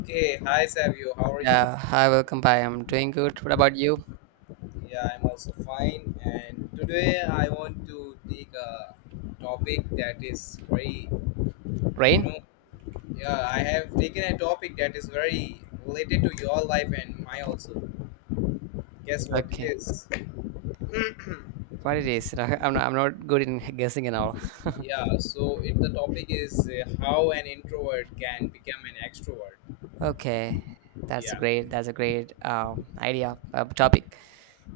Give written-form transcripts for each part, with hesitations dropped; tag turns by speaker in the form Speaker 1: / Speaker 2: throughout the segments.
Speaker 1: Okay, hi Savio, how are you?
Speaker 2: Yeah, hi, welcome by. I'm doing good. What about you?
Speaker 1: Yeah, I'm also fine. And today I want to take a topic that is very, you
Speaker 2: Rain?
Speaker 1: know, yeah, I have taken a topic that is very related to your life and my also. Guess what it
Speaker 2: Okay.
Speaker 1: is?
Speaker 2: What it is? I'm not good in guessing and all.
Speaker 1: Yeah, so the topic is how an introvert can become an extrovert.
Speaker 2: Okay, that's a
Speaker 1: Yeah.
Speaker 2: great. That's a great idea, topic.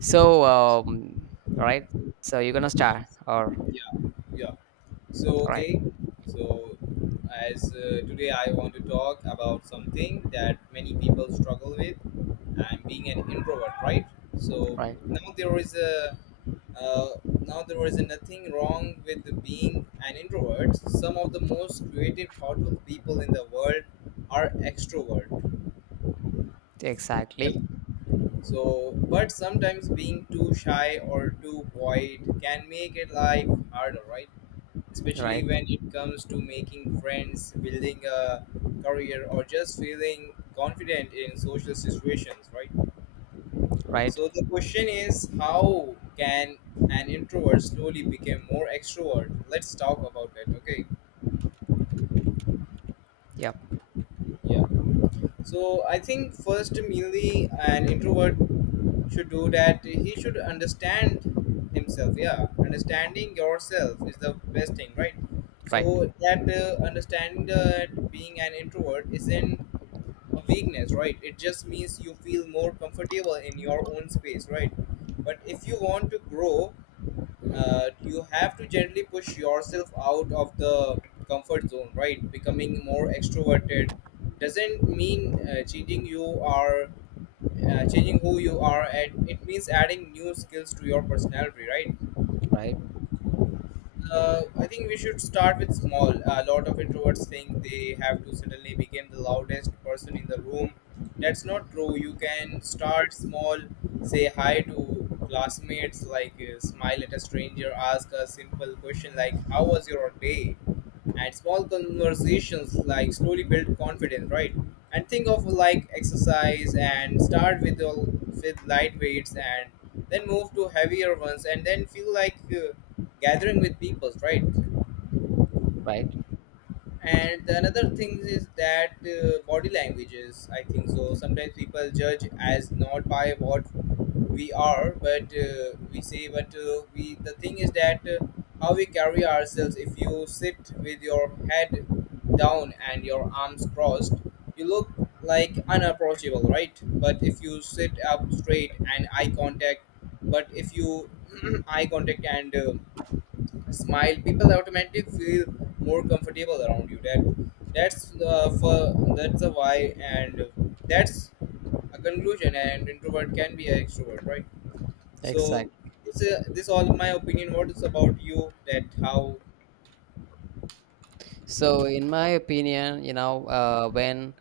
Speaker 2: So, um, all right. So you're gonna
Speaker 1: Okay.
Speaker 2: start, or
Speaker 1: Yeah. Yeah. So
Speaker 2: right,
Speaker 1: okay, so as today I want to talk about something that many people struggle with. I'm being an introvert, right? So
Speaker 2: right,
Speaker 1: now there is a uh, now there is nothing wrong with being an introvert. Some of the most creative, thoughtful people in the world are extrovert. Yeah.
Speaker 2: exactly,
Speaker 1: So, but sometimes being too shy or too quiet can make it life harder, right? Especially
Speaker 2: right,
Speaker 1: when it comes to making friends, building a career, or just feeling confident in social situations, right?
Speaker 2: right,
Speaker 1: So the question is, how can an introvert slowly become more extrovert? Let's talk about that, okay?
Speaker 2: yep,
Speaker 1: Yeah. So I think first, mainly, an introvert should do that. He should understand himself. Yeah, understanding yourself is the best thing, right?
Speaker 2: right,
Speaker 1: So that understanding that being an introvert isn't a weakness, right? It just means you feel more comfortable in your own space, right? But if you want to grow, you have to gently push yourself out of the comfort zone, right? Becoming more extroverted doesn't mean changing who you are, and it means adding new skills to your personality, right?
Speaker 2: right,
Speaker 1: I think we should start with small. A lot of introverts think they have to suddenly become the loudest person in the room. That's not true. You can start small, say hi to classmates, like smile at a stranger, ask a simple question like, how was your day? And small conversations like slowly build confidence, right? And think of like exercise and start with the with light weights and then move to heavier ones, and then feel like gathering with people, right?
Speaker 2: right,
Speaker 1: And the another thing is that body languages, I think so sometimes people judge as not by what we are but we say but we the thing is that, how we carry ourselves. If you sit with your head down and your arms crossed, you look like unapproachable, right? But if you sit up straight and eye contact but if you eye contact and smile, people automatically feel more comfortable around you. That that's the for that's the why and that's a conclusion. And introvert can be an extrovert, right? So
Speaker 2: exactly.
Speaker 1: this all my opinion. What is about you? That how?
Speaker 2: So, in my opinion, when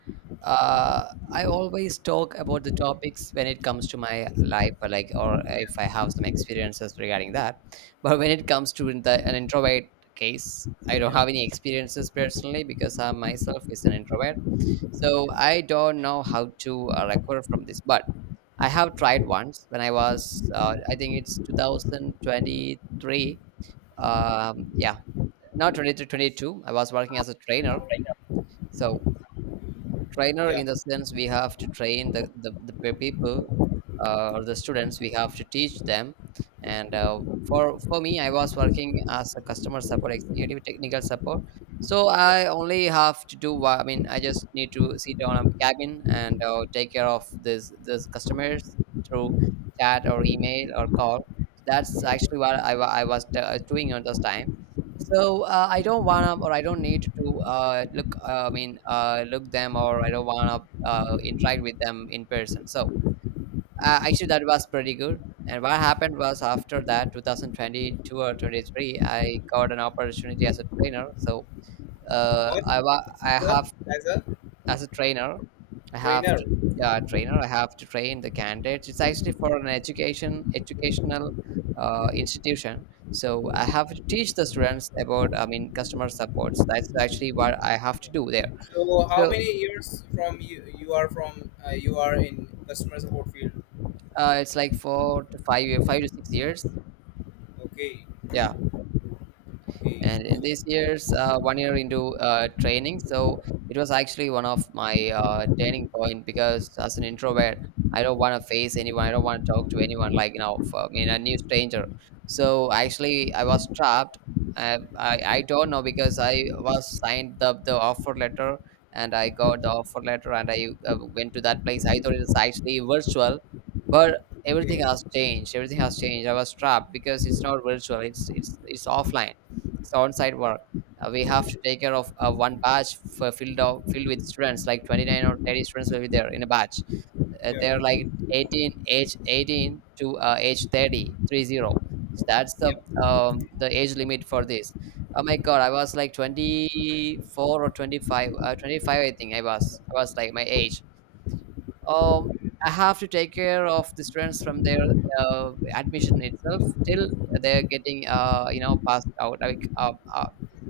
Speaker 2: uh, I always talk about the topics when it comes to my life, or like, or if I have some experiences regarding that. But when it comes to an introvert case, I don't
Speaker 1: Yeah,
Speaker 2: have any experiences personally because I myself is an introvert. So
Speaker 1: yeah,
Speaker 2: I don't know how to recover from this. But I have tried once when I think it's 2023. Yeah, now 20 to 22. I was working as a trainer. So trainer
Speaker 1: yeah,
Speaker 2: in the sense we have to train the people, or the students. We have to teach them. And for me, I was working as a customer support executive, technical support. So
Speaker 1: yeah.
Speaker 2: I only have to do what, I mean, I just need to sit on a cabin and take care of this customers through chat or email or call. That's
Speaker 1: Yeah.
Speaker 2: actually what I was doing on those time. So, I don't wanna, or I don't need to look. I mean, look them, or I don't wanna interact with them in person. So, actually, that was pretty good. And what happened was after that, 2022 or 23, I got an opportunity as a trainer. So,
Speaker 1: What
Speaker 2: I
Speaker 1: as
Speaker 2: have
Speaker 1: a
Speaker 2: as a trainer, I have
Speaker 1: trainer?
Speaker 2: to. Yeah, trainer, I have to train the candidates. It's actually for an educational institution. So I have to teach the students about, I mean, customer supports. That's actually what I have
Speaker 1: Yeah.
Speaker 2: to do there.
Speaker 1: So how
Speaker 2: So,
Speaker 1: many years from you you are from you are in customer support field?
Speaker 2: it's like four to five year 5 to 6 years.
Speaker 1: Okay,
Speaker 2: Yeah.
Speaker 1: okay,
Speaker 2: And in
Speaker 1: so,
Speaker 2: these years, one year into training, so it was actually one of my turning point because as an introvert, I don't want to face anyone. I don't want to talk to anyone, like, for, I mean, a new stranger. So actually, I was trapped. I don't know because I was signed the offer letter and I got the offer letter and I went to that place. I thought it was actually virtual, but everything
Speaker 1: okay,
Speaker 2: has changed. Everything has changed. I was trapped because it's not virtual. It's offline, it's on-site work. We have to take care of one batch filled with students, like 29 or 30 students will be there in a batch.
Speaker 1: yeah,
Speaker 2: They're like 18, age 18 to age thirty-three zero. So that's
Speaker 1: yeah,
Speaker 2: the age limit for this. Oh my God, I was like 24 or 25, 25 I think I was. I was like my age. Um, I have to take care of the students from their admission itself till they're getting, passed out, like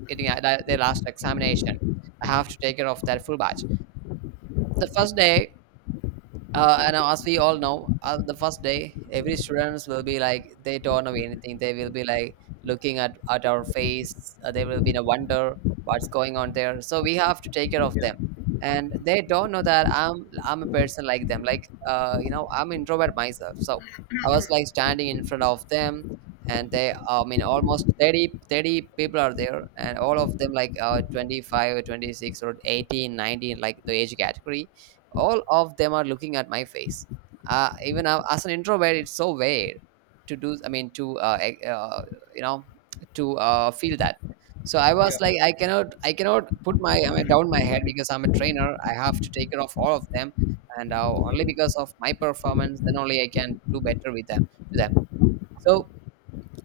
Speaker 2: getting their last examination. I have to take care of that full batch. The first day, and now, as we all know, the first day, every students will be like they don't know anything. They will be like looking at our face. They will be in a wonder what's going on there. So we have to take care of them, and they don't know that I'm a person like them. Like, I'm introvert myself. So I was like standing in front of them, and they, I mean, almost thirty people are there, and all of them like 25, 26, or 18, 19, like the age category, all of them are looking at my face. Even as an introvert, it's so weird to do, I mean, to you know feel that. So I
Speaker 1: yeah,
Speaker 2: was like, I cannot put my, I mean, down my head because I'm a trainer, I have to take care of all of them. And
Speaker 1: yeah.
Speaker 2: only because of my performance, then only I can do better with them to them so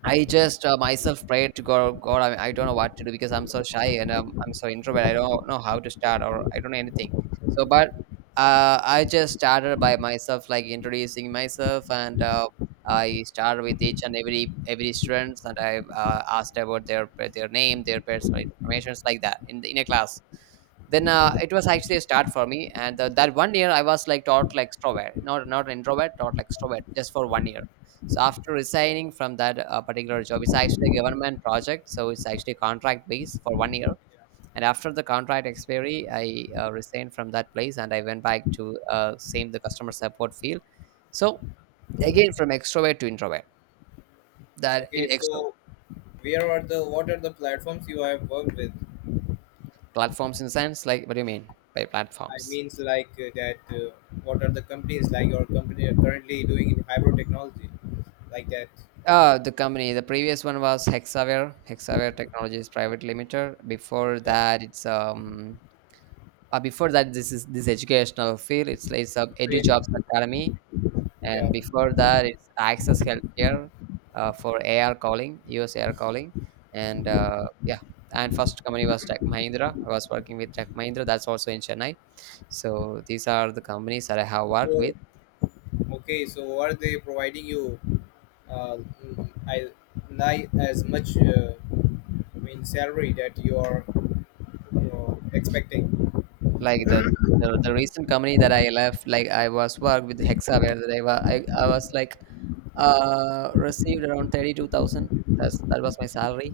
Speaker 2: I just myself prayed to God. God, I don't know what to do because I'm so shy and I'm so introvert. I don't know how to start or I don't know anything. So, but I just started by myself, like introducing myself, and I started with each and every students, and I asked about their name, their personal informations, like that in in a class. Then it was actually a start for me, and that one year I was like taught like extrovert, not, not an introvert, taught like extrovert, just for one year. So after resigning from that particular job, it's actually a government project, so it's actually contract based for one year. And after the contract expiry, I resigned from that place and I went back to same the customer support field. So again, from extrovert to introvert, that in
Speaker 1: Okay,
Speaker 2: extro.
Speaker 1: so where are the what are the platforms you have worked with?
Speaker 2: Platforms in sense, like what do you mean by
Speaker 1: I
Speaker 2: platforms?
Speaker 1: means like that. What are the companies like your company are currently doing in hybrid technology, like that?
Speaker 2: The company, the previous one was Hexaware, Hexaware Technologies Private Limited. Before
Speaker 1: Yeah.
Speaker 2: that, this is this educational field. It's a Edu
Speaker 1: Great.
Speaker 2: Jobs Academy, and
Speaker 1: Yeah.
Speaker 2: before that, it's Access Healthcare, for AR calling, US AR calling, and yeah. And first company was Tech Mahindra. I was working with Tech Mahindra. That's also in Chennai. So these are the companies that I have worked
Speaker 1: So
Speaker 2: with.
Speaker 1: okay, so are they providing you, mm, I like as much I mean salary that you are expecting?
Speaker 2: Like the recent company that I left, like I was worked with Hexa, where I was like. Received around 32,000. That was my salary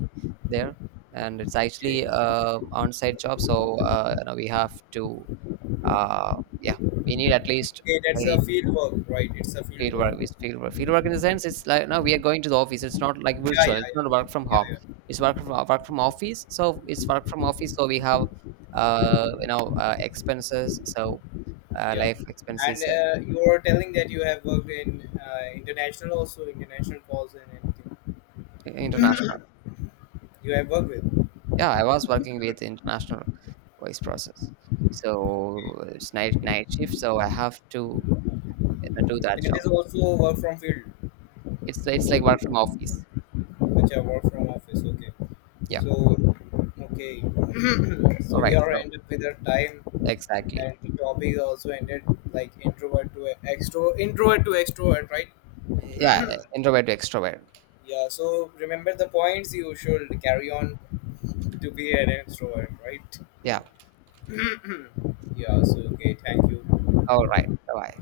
Speaker 2: there, and it's
Speaker 1: Okay,
Speaker 2: actually on-site job. So, we have to, uh, yeah, we need at least
Speaker 1: okay, that's
Speaker 2: 30.
Speaker 1: a field work, right? It's a field
Speaker 2: Field work.
Speaker 1: work.
Speaker 2: Is field work. Field work in the sense it's like now we are going to the office. It's not like
Speaker 1: Yeah,
Speaker 2: virtual. It's
Speaker 1: yeah,
Speaker 2: not work from
Speaker 1: yeah,
Speaker 2: home.
Speaker 1: yeah,
Speaker 2: It's work from office. So it's work from office. So we have expenses. So,
Speaker 1: yeah. Yeah.
Speaker 2: life
Speaker 1: And
Speaker 2: expenses,
Speaker 1: you were telling that you have worked in international also, international calls and everything.
Speaker 2: international.
Speaker 1: You have worked with.
Speaker 2: Yeah, I was working with international voice process.
Speaker 1: Okay.
Speaker 2: So it's night shift, so I have to, do that
Speaker 1: That
Speaker 2: job.
Speaker 1: is also work from field,
Speaker 2: It's like work from office.
Speaker 1: which I work from office. Okay.
Speaker 2: Yeah.
Speaker 1: So, okay. So
Speaker 2: All
Speaker 1: we
Speaker 2: right.
Speaker 1: are
Speaker 2: So
Speaker 1: ended with our time,
Speaker 2: exactly.
Speaker 1: and the topic also ended like introvert to extrovert, right?
Speaker 2: Yeah, introvert to extrovert.
Speaker 1: Yeah. So remember the points. You should carry on to be an extrovert, right?
Speaker 2: Yeah.
Speaker 1: Yeah. So okay. Thank you.
Speaker 2: All right. Bye bye.